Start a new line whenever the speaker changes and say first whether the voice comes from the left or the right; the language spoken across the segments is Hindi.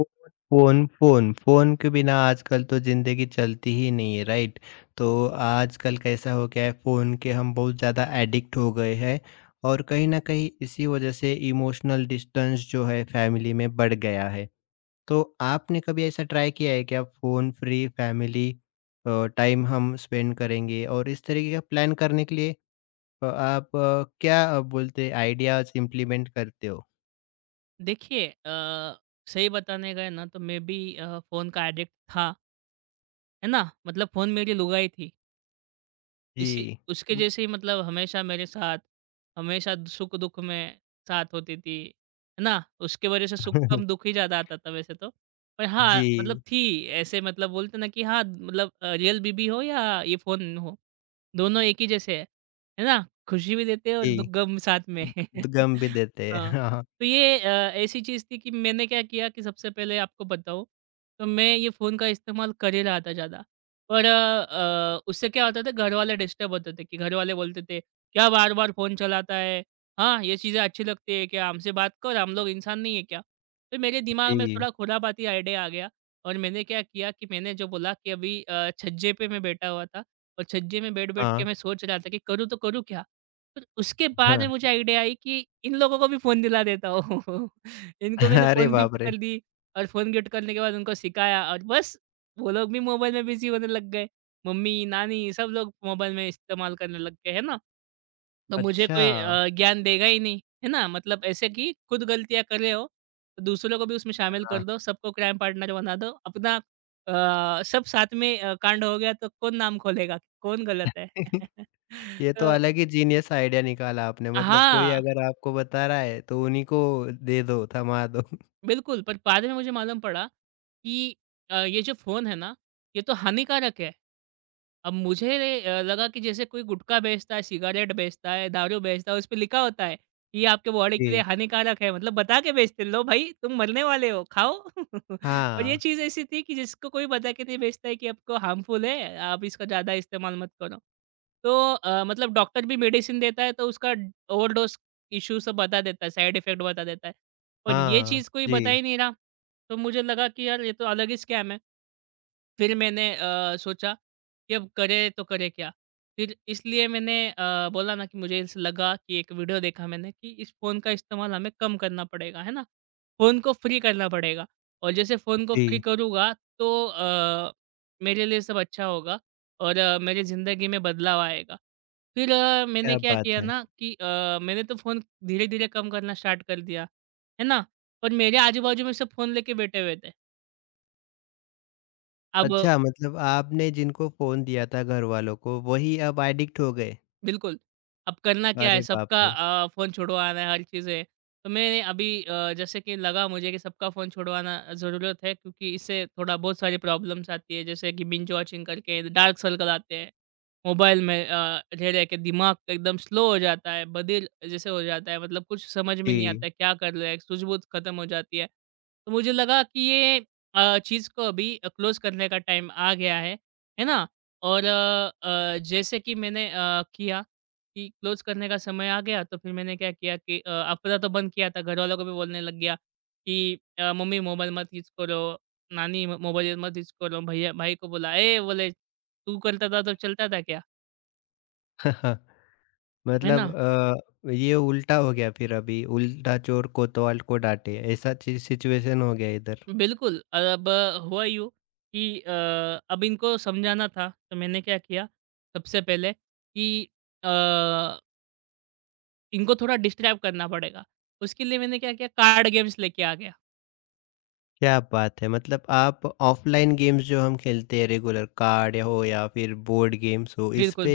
left: फ़ोन, फ़ोन, फ़ोन, फ़ोन के बिना आजकल तो ज़िंदगी चलती ही नहीं है, राइट? तो आजकल कैसा हो गया है, फ़ोन के हम बहुत ज़्यादा एडिक्ट हो गए हैं और कहीं न कहीं इसी वजह से इमोशनल डिस्टेंस जो है फ़ैमिली में बढ़ गया है। तो आपने कभी ऐसा ट्राई किया है क्या फ़ोन फ्री फ़ैमिली टाइम हम स्पेंड करेंगे और इस तरीके का प्लान करने के लिए आप क्या बोलते हैं आइडियाज़ इम्प्लीमेंट करते हो?
right: देखिए, सही बताने गए ना तो मैं भी फ़ोन का एडिक्ट था, है ना? मतलब फ़ोन मेरी लुगाई थी। इसी
left: जी।
right: उसके जैसे ही मतलब हमेशा मेरे साथ, हमेशा सुख-दुःख में साथ होती थी, है ना? उसके वजह से सुख कम दुःख ही ज़्यादा आता था वैसे तो। पर हाँ, मतलब
left: जी,
right: थी ऐसे मतलब बोलते ना कि हाँ, मतलब रियल बीबी हो या ये फ़ोन हो। दोनों एक ही जैसे हैं, है ना? खुशी भी देते हैं और दु
left: जी।
right: गम साथ में।
left: द गम भी देते हैं।
right: हाँ,
left: हाँ, हाँ।
right: तो ये ऐसी चीज़ थी कि मैंने क्या किया कि सबसे पहले आपको बताऊँ, तो मैं ये फ़ोन का इस्तेमाल कर ही रहा था ज़्यादा। पर उससे क्या होता था घरवाले डिस्टर्ब होते थे कि घरवाले बोलते थे, "क्या बार-बार फ़ोन चलाता है? हाँ, ये चीज़ें अच्छी लगती है क्या? हमसे बात कर, हम लोग इंसान नहीं है क्या?" तो मेरे दिमाग में
left: जी,
right: थोड़ा खुरापाती आइडिया आ गया और मैंने क्या किया कि मैंने जो बोला कि अभी छज्जे पे मैं बैठा हुआ था और छज्जे में बैठ-बैठ के
left: हाँ,
right: मैं सोच रहा था कि करूँ तो करूँ क्या? फिर उसके बाद में मुझे
left: हाँ।
right: आइडिया आई कि इन लोगों को भी फ़ोन दिला देता हूँ। इनको मैंने
left: अरे
right: फ़ोन
left: बाप
right: गिफ्ट
left: रे!
right: कर दी और फ़ोन गिफ्ट करने के बाद उनको सिखाया और बस वो लोग भी मोबाइल में बिज़ी होने लग गए। मम्मी, नानी सब लोग मोबाइल में इस्तेमाल करने लग गए, है ना? तो मुझे कोई
left: अच्छा,
right: ज्ञान देगा ही नहीं, है ना? मतलब ऐसे कि खुद गलतियाँ कर रहे हो, तो दूसरों को भी उसमें शामिल
left: हाँ।
right: कर दो, सबको क्राइम पार्टनर बना दो, अपना सब साथ में कांड हो गया तो कौन नाम खोलेगा, कौन गलत है?
left: ये तो
right: तो
left: अलग ही जीनियस आइडिया निकाला आपने, मतलब कोई
right: हाँ,
left: अगर आपको बता रहा है तो उन्हीं को दे दो, थमा दो।
right: बिल्कुल पर बाद में मुझे मालूम पड़ा कि ये जो फ़ोन है ना, ये तो हानिकारक है। अब मुझे लगा कि जैसे कोई गुटखा बेचता है, सिगारेट बेचता है, दारू बेचता है, उसपे लिखा होता है कि ये आपके बॉडी के लिए
left: जी।
right: हानिकारक है। मतलब बता के बेचते हैं, "लो भाई तुम मरने वाले हो, खाओ।" और ये
left: हाँ,
right: चीज़ ऐसी थी कि जिसको कोई बता के नहीं बेचता है कि आपको हार्मफुल है, आप इसका ज़्यादा इस्तेमाल मत करो। तो मतलब डॉक्टर भी मेडिसिन देता है, तो उसका ओवरडोज़ इश्यू सब बता देता है, साइड इफ़ेक्ट बता देता है। और ये
left: हाँ।
right: चीज़ कोई बता
left: जी,
right: ही नहीं रहा। तो मुझे लगा कि यार ये तो अलग ही स्कैम है। फिर मैंने सोचा कि अब करे तो करे क्या? फिर इसलिए मैंने बोला ना कि मुझे ऐसा लगा कि एक वीडियो देखा मैंने कि इस फ़ोन का इस्तेमाल हमें कम करना पड़ेगा, है ना? फ़ोन को फ्री करना पड़ेगा और जैसे फ़ोन को फ्री
left: जी।
right: करूँगा तो मेरे लिए सब अच्छा होगा और मेरी ज़िंदगी में बदलाव आएगा। फिर मैंने
left: क्या
right: क्या
left: बात
right: किया
left: है।
right: ना कि मैंने तो फ़ोन धीरे-धीरे कम करना स्टार्ट कर दिया, है ना? पर मेरे आजू-बाजू में सब फ़ोन लेके बैठे हुए थे। अब
left: अच्छा, मतलब आपने जिनको फ़ोन दिया था घर वालों को वही अब एडिक्ट हो गए।
right: बिल्कुल। अब करना क्या है
left: अरे बाप
right: सबका
left: रे!
right: फ़ोन छुड़वाना है, हर चीज़ है। तो मैंने अभी जैसे कि लगा मुझे कि सबका फ़ोन छुड़वाना ज़रूरत है क्योंकि इससे थोड़ा बहुत सारी प्रॉब्लम्स आती है जैसे कि बिंज वॉचिंग करके डार्क सर्कल आते हैं। मोबाइल में रह-रह के दिमाग एकदम स्लो हो जाता है, बधिर जैसे हो जाता है मतलब कुछ समझ में नहीं
left: जी।
right: आता है क्या कर रहे हैं, सूझबूझ खत्म हो जाती है। तो मुझे लगा कि ये चीज़ को अभी क्लोज़ करने का टाइम आ गया है ना? और जैसे कि मैंने किया कि क्लोज़ करने का समय आ गया तो फिर मैंने क्या किया कि अपना तो बंद किया था, घरवालों को भी बोलने लग गया कि "मम्मी मोबाइल मत यूज़ करो, नानी म मोबाइल मत यूज़ करो।" भैया भाई को बोला, "ए बोले तू करता था तो चलता था क्या?" है
left: मतलब
right: ना?
left: ये उल्टा हो गया, फिर अभी उल्टा चोर कोतवाल को डांटे, ऐसा सिचुएशन हो गया इधर।
right: बिल्कुल, अब हुआ यूँ कि अब इनको समझाना था तो मैंने क्या किया सबसे पहले कि अ, इनको थोड़ा डिस्टर्ब करना पड़ेगा। उसके लिए मैंने क्या किया कार्ड गेम्स लेके आ गया।
left: क्या बात है, मतलब आप ऑफलाइन गेम्स जो हम खेलते हैं, रेगुलर कार्ड हो या फिर बोर्ड गेम्स हो इस
right: बिल्कुल।
left: पे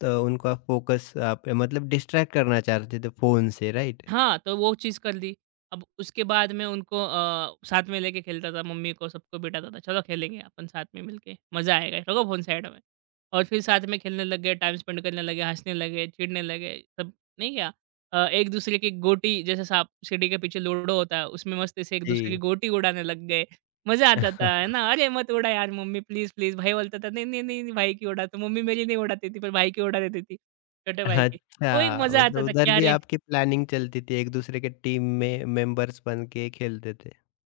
left: तो उनका फोकस आप मतलब डिस्ट्रैक्ट करना चाहते थे फोन से, राइट?
right: हाँ, तो वो चीज़ कर ली। अब उसके बाद में उनको साथ में लेके खेलता था, मम्मी को सबको बिठाता था, "चलो खेलेंगे अपन साथ में मिलके, मज़ा आएगा, रखो फ़ोन साइड में।" और फिर साथ में खेलने लग गए, टाइम स्पेंड करने लगे, हँसने लगे, चिढ़ने लगे, सब नहीं क्या एक-दूसरे की गोटी जैसे साँप सीढ़ी के पीछे लूडो होता है, उसमें मस्ती से एक-दूसरे की
left: जी।
right: गोटी उड़ाने लग गए। मज़ा आता था, है ना? "अरे! मत उड़ा यार मम्मी, प्लीज़, प्लीज़।" भाई बोलता था, "नहीं, नहीं, नहीं, नहीं, भाई की उड़ा।" तो मम्मी मेरी नहीं उड़ाती थी, पर भाई की उड़ा देती थी, छोटे भाई की। तो एक
left: अच्छा,
right: मज़ा
left: मतलब
right: आता था कि
left: उधर भी
right: अरे!
left: आपकी प्लानिंग चलती थी, एक दूसरे के टीम में मेंबर्स बन के खेलते थे।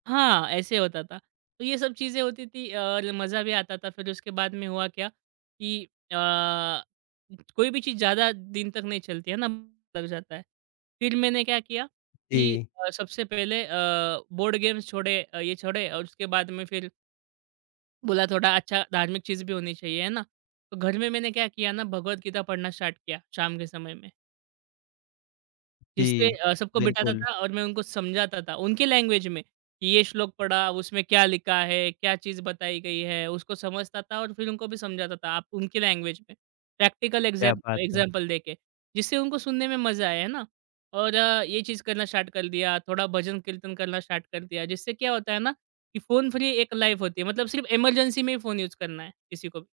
right: हाँ, ऐसे होता था। तो ये सब चीज़ें होती थी और मज़ा भी आता था। फिर उसके बाद में हुआ क्या कि अ, कोई भी चीज़ ज़्यादा दिन तक नहीं चलती है ना, लग जाता है। फिर मैंने क्या किया कि
left: जी,
right: सबसे पहले बोर्ड गेम्स छोड़े ये छोड़े और उसके बाद में फिर बोला थोड़ा अच्छा धार्मिक चीज़ भी होनी चाहिए, है ना? तो घर में मैंने क्या किया ना भगवत गीता पढ़ना स्टार्ट किया शाम के समय में।
left: जी,
right: जिससे सबको बिठाता
left: बिल्कुल।
right: था और मैं उनको समझाता था उनकी लैंग्वेज में कि ये श्लोक पढ़ा उसमें क्या लिखा है, क्या चीज़ बताई गई है, उसको समझता था और फिर उनको भी समझाता था आप उनकी लैंग्वेज में, प्रैक्टिकल
left: क्या
right: एग्ज़ैम
left: बात है।
right: एग्ज़ाम्पल देके, जिससे उनको सुनने में मज़ा आया है ना। और ये चीज़ करना स्टार्ट कर दिया, थोड़ा भजन कीर्तन करना स्टार्ट कर दिया, जिससे क्या होता है ना कि फ़ोन फ्री एक लाइफ़ होती है, मतलब सिर्फ़ इमरजेंसी में ही फ़ोन यूज़ करना है किसी को भी।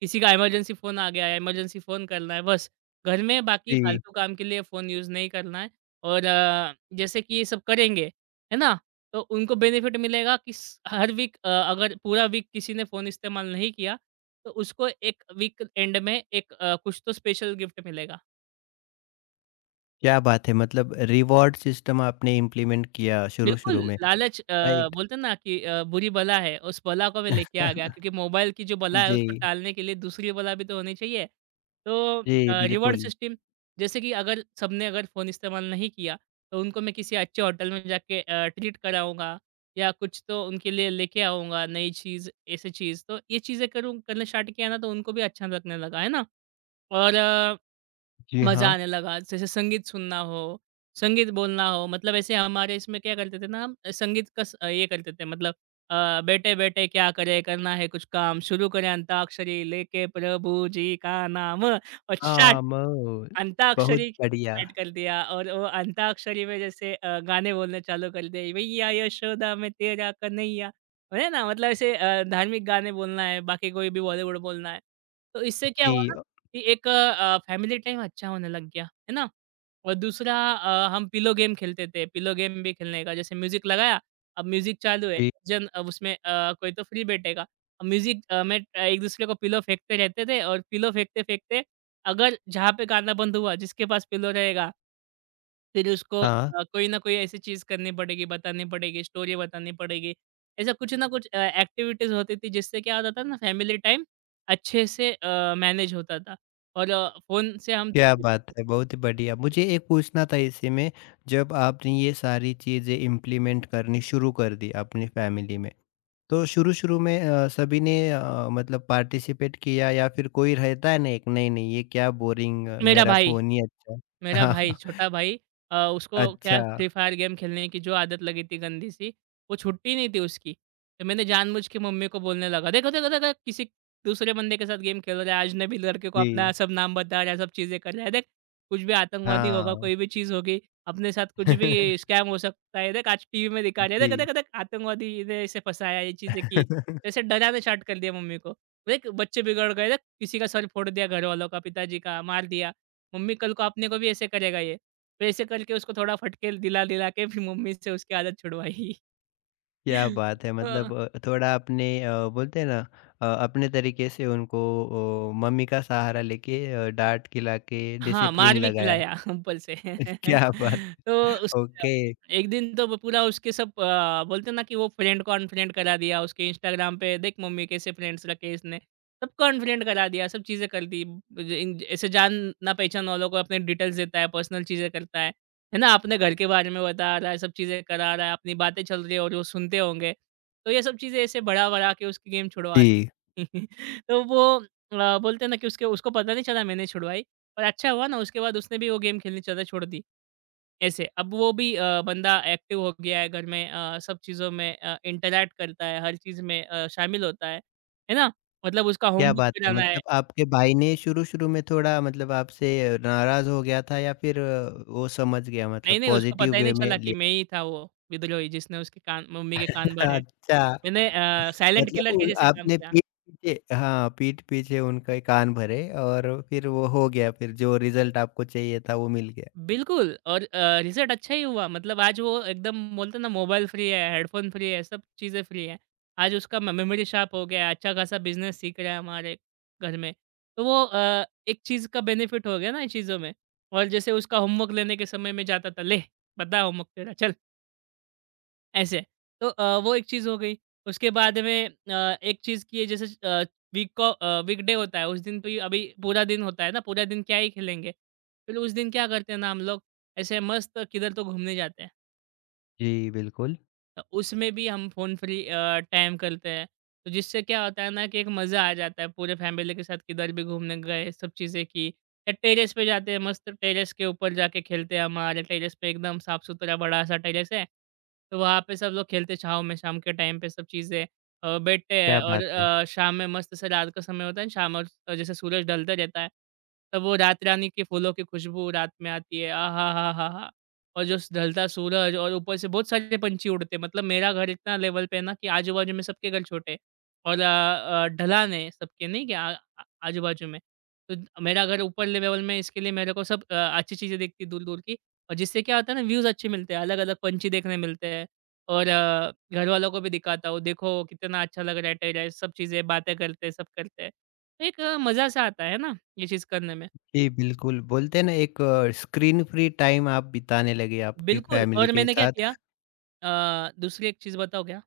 right: किसी का इमरजेंसी फ़ोन आ गया है, इमरजेंसी फ़ोन करना है बस। घर में बाकी हुँ।
left: जी।
right: फालतू काम के लिए फ़ोन यूज़ नहीं करना है और जैसे कि ये सब करेंगे, है ना? तो उनको बेनिफिट मिलेगा कि स हर वीक अगर पूरा वीक किसी ने फ़ोन इस्तेमाल नहीं किया, तो उसको 1 वीक एंड में एक कुछ तो स्पेशल गिफ्ट मिलेगा।
left: क्या बात है! मतलब रिवॉर्ड सिस्टम आपने इम्प्लीमेंट किया
right: बिल्कुल,
left: शुरू-शुरू में,
right: लालच
left: राइट?
right: बोलते हैं ना कि बुरी बला है, उस बला को मैं लेके आ गया क्योंकि मोबाइल की जो बला है उसको
left: जी,
right: टालने के लिए दूसरी बला भी तो होनी चाहिए। तो
left: जी,
right: रिवॉर्ड
left: बिल्कुल।
right: सिस्टम जैसे कि अगर सबने अगर फ़ोन इस्तेमाल नहीं किया, तो उनको मैं किसी अच्छे होटल में जाके ट्रीट कराऊँगा या कुछ तो उनके लिए लेके आऊँगा, नई चीज़, ऐसी चीज़। तो ये चीज़ें करूँ करना स्टार्ट किया ना तो उनको भी अच्छा लगने लगा, है ना? और
left: जी,
right: मज़ा
left: हाँ।
right: आने लगा। जैसे संगीत सुनना हो, संगीत बोलना हो, मतलब ऐसे हमारे इसमें क्या करते थे ना हम संगीत का स ये करते थे मतलब बैठे-बैठे क्या करें, करना है कुछ काम, शुरू करें अंताक्षरी, लेके प्रभु जी का नाम और शट।
left: आमोद। बहुत
right: अंताक्षरी
left: बढ़िया।
right: स्टार्ट कर दिया और वो अंताक्षरी में जैसे गाने बोलने चालू कर दिए, "भैया यशोदा मैं तेरा कन्हैया" है ना? मतलब ऐसे धार्मिक गाने बोलना है, बाकी कोई भी बॉलीवुड बोलना है। तो इससे क्या
left: जी,
right: हुआ ना कि एक फैमिली टाइम अच्छा होने लग गया, है ना? और दूसरा हम पिलो गेम खेलते थे। पिलो गेम भी खेलने का जैसे म्यूज़िक लगाया, अब म्यूज़िक चालू है,
left: जी,
right: जन अब उसमें कोई तो फ्री बैठेगा। अब म्यूज़िक में एक दूसरे को पिलो फेंकते रहते थे और पिलो फेंकते-फेंकते अगर जहाँ पे गाना बंद हुआ, जिसके पास पिलो रहेगा, फिर उसको
left: हाँ।
right: कोई ना कोई ऐसी चीज़ करनी पड़ेगी, बतानी पड़ेगी, स्टोरी बतानी पड़ेगी। ऐसा कुछ ना कुछ एक्टिविटीज़ होती थी जिससे क्या होता था ना फैमिली टाइम अच्छे से मैनेज होता था और फ़ोन से हम
left: क्या बात है! बहुत ही बढ़िया। मुझे एक पूछना था इसी में, जब आपने ये सारी चीज़ें इम्प्लीमेंट करनी शुरू कर दी अपनी फैमिली में, तो शुरू-शुरू में सभी ने मतलब पार्टिसिपेट किया या फिर कोई रहता है ना, एक नहीं, नहीं ये क्या बोरिंग,
right: मेरा
left: मेरा
right: भाई।
left: फ़ोन ही अच्छा है।
right: मेरा भाई, छोटा भाई उसको क्या
left: अच्छा,
right: फ्री फायर गेम खेलने की जो आदत लगी थी गंदी सी, वो छूटती नहीं थी उसकी। तो मैंने जानबूझ के मम्मी को बोलने लगा, "देखो, देखो, देखो किसी दूसरे बंदे के साथ गेम खेल रहा है, अजनबी लड़के को अपना
left: जी,
right: सब नाम बता रहा है, सब चीज़ें कर रहा है। देख, कुछ भी आतंकवादी होगा,
left: हाँ।
right: कोई भी चीज़ होगी, अपने साथ कुछ भी स्कैम हो सकता है। देख, आज टीवी में दिखा रहे हैं,
left: जी।
right: देख, देख, देख आतंकवादी ने इसे फँसाया, ये चीज़ें की।" ऐसे डराना स्टार्ट कर दिया मम्मी को। देख, बच्चे बिगड़ गए, देख किसी का सर फोड़ दिया घर वालों का, पिताजी का मार दिया। मम्मी कल को अपने को भी ऐसे करेगा ये। तो ऐसे करके उसको थोड़ा फटके दिला-दिला के फिर मम्मी से उसकी आदत छुड़वाई।
left: क्या बात है,
right: अ,
left: मतलब थोड़ा अपने बोलते हैं ना, अपने तरीके से उनको, ओ, मम्मी का सहारा लेके डाँट खिला के
right: हाँ, मार
left: डिसिप्लिन
right: भी
left: लगाया।
right: खिलाया ऊपर से।
left: क्या बात
right: तो
left: है।
right: उस
left: ओके,
right: एक दिन तो वो पूरा उसके सब बोलते हैं ना कि वो फ्रेंड को अनफ्रेंड करा दिया, उसके इंस्टाग्राम पे देख मम्मी कैसे फ्रेंड्स रखे इसने, सबको अनफ्रेंड करा दिया, सब चीज़ें कर दी। ब- ज इन ऐसे जान ना पहचान वालों को अपने डिटेल्स देता है, पर्सनल चीज़ें करता है ना? अपने घर के बारे में बता रहा है, सब चीज़ें करा रहा है, अपनी बातें चल रही है और वो सुनते होंगे। तो ये सब चीज़ें ऐसे बढ़ा-बढ़ा के उसकी गेम छुड़वा
left: जी।
right: तो वो बोलते हैं ना कि उसके उसको पता नहीं चला मैंने छुड़वाई और अच्छा हुआ ना उसके बाद उसने भी वो गेम खेलनी ज़्यादा छोड़ दी। ऐसे अब वो भी बंदा एक्टिव हो गया है घर में, सब चीज़ों में इंटरैक्ट करता है, हर चीज़ में शामिल होता है। है ना? मतलब उसका
left: क्या
right: होमवर्क
left: बात है,
right: कराना है।
left: मतलब आपके भाई ने शुरू-शुरू में थोड़ा मतलब आपसे नाराज़ हो गया था, या फिर वो समझ गया,
right: नहीं,
left: मतलब
right: नहीं उसको
left: पॉजिटिव
right: पता ही
left: वे
right: नहीं
left: में
right: चला कि
left: लिया?
right: मैं ही था वो विद्रोही जिसने उसके कान मम्मी के कान भरे।
left: अच्छा।
right: मैंने साइलेंट
left: मतलब
right: किलर के
left: उन
right: जैसे काम
left: आपने
right: किया।
left: पीठ पीछे, हाँ, पीठ पीछे उनके कान भरे और फिर वो हो गया, फिर जो रिज़ल्ट आपको चाहिए था वो मिल गया।
right: बिल्कुल और रिज़ल्ट अच्छा ही हुआ। मतलब आज वो एकदम बोलते हैं ना मोबाइल फ्री है, हेडफ़ोन फ्री है, सब चीज़ें फ्री हैं। आज उसका म मेमोरी शार्प हो गया है, अच्छा खासा बिज़नेस सीख रहा है हमारे घर में। तो वो एक चीज़ का बेनिफिट हो गया ना इन चीज़ों में। और जैसे उसका होमवर्क लेने के समय में जाता था, "ले, बता होमवर्क तेरा चल।" ऐसे। तो वो एक चीज़ हो गई। उसके बाद में एक चीज़ की है। जैसे वीक को वीकडे होता है उस दिन तो ये अभी पूरा दिन होता है ना, पूरा दिन क्या ही खेलेंगे। फिर उस दिन क्या करते हैं ना हम लोग, ऐसे मस्त किधर तो घूमने जाते हैं।
left: जी, बिल्कुल,
right: उसमें भी हम फ़ोन फ्री टाइम करते हैं। तो जिससे क्या होता है ना कि एक मज़ा आ जाता है, पूरे फैमिली के साथ किधर भी घूमने गए, सब चीज़ें की। या टेरेस पे जाते हैं, मस्त टेरेस के ऊपर जाके खेलते हैं। हमारे टेरेस पे एकदम साफ-सुथरा बड़ा-सा टेरेस है, तो वहाँ पे सब लोग खेलते हैं छाँव में, शाम के टाइम पे सब चीज़ें बैठते हैं
left: क्या
right: और
left: बात है।
right: शाम में मस्त से रात का समय होता है ना, शाम और जैसे सूरज ढलता रहता है, तब वो रात रानी के फूलों की खुशबू रात में आती है। आहा! हा, हा, हा! और जो स ढलता सूरज और ऊपर से बहुत सारे पंछी उड़ते हैं। मतलब मेरा घर इतना लेवल पे है ना कि आजू-बाजू में सबके घर छोटे हैं और ढलान है सबके नहीं क्या आ आ आजू-बाजू में। तो द मेरा घर ऊपर लेवल में। इसके लिए मेरे को सब अच्छी चीज़ें दिखती दूर-दूर की और जिससे क्या होता है ना व्यूज़ अच्छे मिलते हैं, अलग-अलग पंछी देखने मिलते हैं और घर वालों को भी दिखाता हूँ, देखो कितना अच्छा लग रहा है टेरेस, सब चीज़ें बातें करते हैं, सब करते हैं। तो एक मज़ा-सा आता है ना ये चीज़ करने में।
left: जी, बिल्कुल, बोलते हैं ना, एक स्क्रीन फ्री टाइम आप बिताने लगे आपकी
right: बिल्कुल।
left: फैमिली
right: और
left: के
right: मैंने क्या
left: साथ।
right: किया दूसरी एक चीज़ बताऊँ क्या?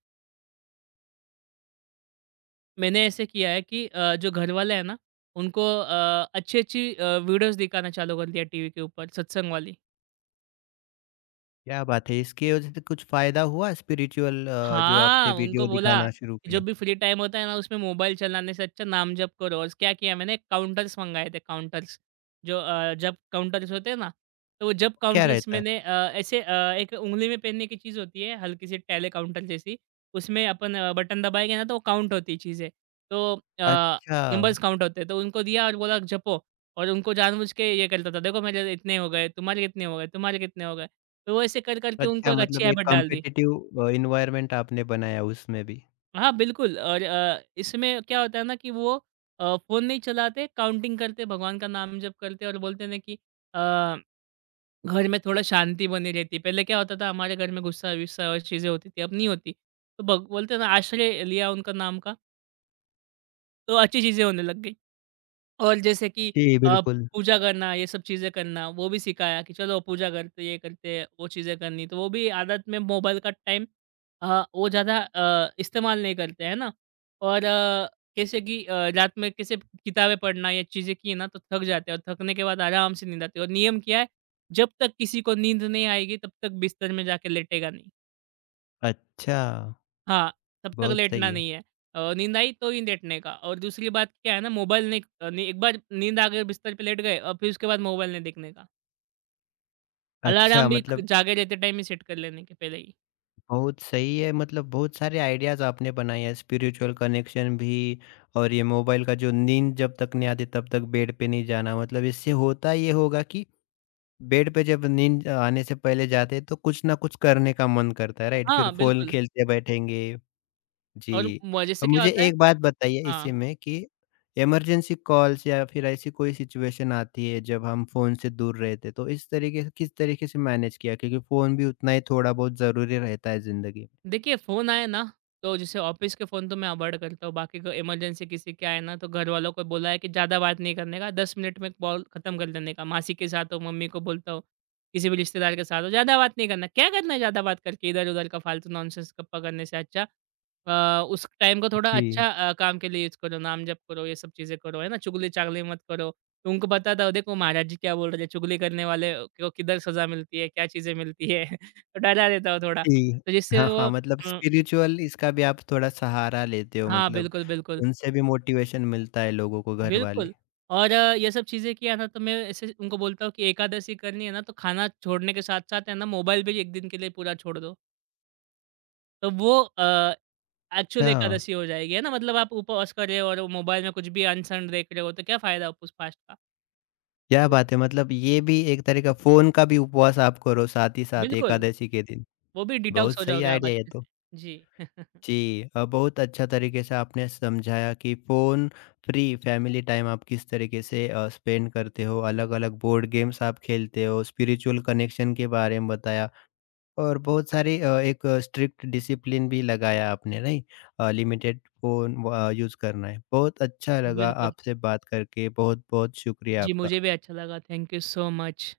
right: मैंने ऐसे किया है कि जो घरवाले हैं ना, उनको अच्छी-अच्छी वीडियोज़ दिखाना चालू कर दिया टीवी के ऊपर सत्संग वाली।
left: क्या बात है। इसकी वजह से कुछ फ़ायदा हुआ स्पिरिचुअल, जो आपने
right: हाँ, उनको
left: वीडियो
right: बोला
left: दिखाना शुरू
right: कि
left: किया?
right: जब भी फ्री टाइम होता है ना, उसमें मोबाइल चलाने से अच्छा नाम जप करो। और क्या किया मैंने काउंटर्स मँगाए थे, काउंटर्स। जो जप काउंटर्स होते हैं ना, तो वो जप
left: क्या
right: काउंटर्स
left: रहता है?
right: मैंने एक उँगली में पहनने की चीज़ होती है, हल्की सी टैली काउंटर जैसी। उसमें अपन बटन दबाएँगे ना तो वो काउंट होती है चीज़ें। तो अ,
left: अच्छा।
right: नंबर्स काउंट होते हैं, तो उनको दिया और बोला जपो। और उनको जानबूझ के ये करता था, देखो मेरे इतने हो गए, तुम्हारे कितने हो गए, तुम्हारे कितने हो गए। तो वो ऐसे कर-कर के उनको
left: अच्छा,
right: एक अच्छी
left: मतलब एक
right: हैबिट डाल दी।
left: कॉम्पिटिटिव एनवायरनमेंट आपने बनाया उसमें भी।
right: हाँ, बिल्कुल, और इसमें क्या होता है ना कि वो फ़ोन नहीं चलाते, काउंटिंग करते, भगवान का नाम जप करते और बोलते ना कि अ, घर में थोड़ा शांति बनी रहती है। पहले क्या होता था हमारे घर में गुस्सा-वुस्सा और चीज़ें होती थी, अब नहीं होती। तो भग बोलते हैं ना आश्रय लिया उनका नाम का, तो अच्छी चीज़ें होने लग गई। और जैसे कि
left: जी,
right: अ,
left: बिल्कुल।
right: पूजा करना, ये सब चीज़ें करना, वो भी सिखाया कि चलो पूजा करते, ये करते, वो चीज़ें करनी। तो वो भी आदत में। मोबाइल का टाइम अ, वो ज़्यादा इस्तेमाल नहीं करते, है ना? और जैसे कि रात में कैसे किताबें पढ़ना, ये चीज़ें की ना तो थक जाते हैं और थकने के बाद आराम से नींद आती है। और नियम क्या है, जब तक किसी को नींद नहीं आएगी, तब तक बिस्तर में जाके लेटेगा नहीं।
left: अच्छा।
right: हाँ, तब तक
left: बहुत
right: लेटना
left: सही है।
right: नहीं है। नींद आई तो ही लेटने का। और दूसरी बात क्या है ना मोबाइल नहीं, नहीं, एक बार नींद आ गई बिस्तर पे लेट गए और फिर उसके बाद मोबाइल नहीं देखने का। अलार्म
left: अच्छा,
right: भी क
left: मतलब
right: जागे रहते टाइम ही सेट कर लेने के पहले ही।
left: बहुत सही है, मतलब बहुत सारे आइडियाज़ आपने बनाए हैं, स्पिरिचुअल कनेक्शन भी, और ये मोबाइल का जो नींद जब तक नहीं आती तब तक बेड पे नहीं जाना, मतलब इससे होता ये होगा कि बेड पे जब नींद आने से पहले जाते हैं तो कुछ ना कुछ करने का मन करता है, राइट? फिर
right: हाँ,
left: फ़ोन
right: बिल्कुल।
left: खेलते बैठेंगे।
right: और
left: जी,
right: म जैसे
left: अब
right: क्या
left: मुझे
right: होता है।
left: एक बात बताइए इसी
right: हाँ।
left: में कि इमरजेंसी कॉल्स या फिर ऐसी कोई सिचुएशन आती है जब हम फ़ोन से दूर रहते, तो इस तरीके से किस तरीके से मैनेज किया? क्योंकि फ़ोन भी उतना ही थोड़ा बहुत ज़रूरी रहता है ज़िंदगी में।
right: देखिए, फ़ोन आए ना, तो जैसे ऑफ़िस के फ़ोन तो मैं अवॉइड करता हूँ, बाकी को इमरजेंसी किसी के आए ना, तो घरवालों को बोला है कि ज़्यादा बात नहीं करने का, 10 मिनट में कॉल खत्म कर देने का। मासी के साथ हो, मम्मी को बोलता हूँ, किसी भी रिश्तेदार के साथ हो, ज़्यादा बात नहीं करना। क्या करना है ज़्यादा बात करके इधर-उधर का फ़ालतू नॉनसेंस गप्पा करने से। अच्छा उस टाइम को थोड़ा
left: जी,
right: अच्छा काम के लिए यूज़ करो, नाम जप करो, ये सब चीज़ें करो, है ना? चुगली-चागली मत करो। तो उनको बताता हो, देखो महाराज जी क्या बोल रहे थे, चुगली करने वाले को किधर सज़ा मिलती है, क्या चीज़ें मिलती है, तो डरा देता हूँ थोड़ा।
left: जी।
right: तो जिससे
left: हाँ,
right: वो
left: हाँ, मतलब
right: हुँ,
left: स्पिरिचुअल इसका भी आप थोड़ा सहारा लेते हो,
right: हाँ,
left: मतलब
right: बिल्कुल, बिल्कुल,
left: उनसे भी मोटिवेशन मिलता है लोगों को, घरवाले।
right: बिल्कुल। और ये सब चीज़ें किया ना तो मैं ऐसे उनको बोलता हूँ कि एकादशी करनी है ना तो खाना छोड़ने के साथ-साथ है ना मोबाइल भी एक दिन के लिए पूरा छोड़ दो। तो वो एक्चुअल
left: अच्छा।
right: एकादशी हो जाएगी, है ना? मतलब आप उपवास कर रहे हो और वो मोबाइल में कुछ भी अनसन देख रहे हो तो क्या फ़ायदा उस फास्ट का?
left: क्या
right: तो
left: बात है! मतलब ये भी एक तरह का फ़ोन का भी उपवास आप करो साथ ही साथ
right: बिल्कुल,
left: एकादशी के दिन।
right: वो भी डिटॉक्स
left: बहुत
right: हो
left: सही
right: जाओगे आप
left: आइडिया है ये
right: अच्छे
left: तो।
right: से। जी,
left: जी, बहुत अच्छा तरीके से आपने समझाया कि फ़ोन फ्री फैमिली टाइम आप किस तरीके से स्पेंड करते हो, अलग अलग बोर्ड गेम्स आप खेलते हो, स्पिरिचुअल कनेक्शन के बारे में बताया, और बहुत सारी एक स्ट्रिक्ट डिसिप्लिन भी लगाया आपने, नहीं लिमिटेड फ़ोन यूज़ करना है। बहुत अच्छा लगा
right: बिल्कुल।
left: आपसे बात करके, बहुत बहुत शुक्रिया
right: जी, मुझे
left: आपका।
right: भी अच्छा लगा। Thank you so much.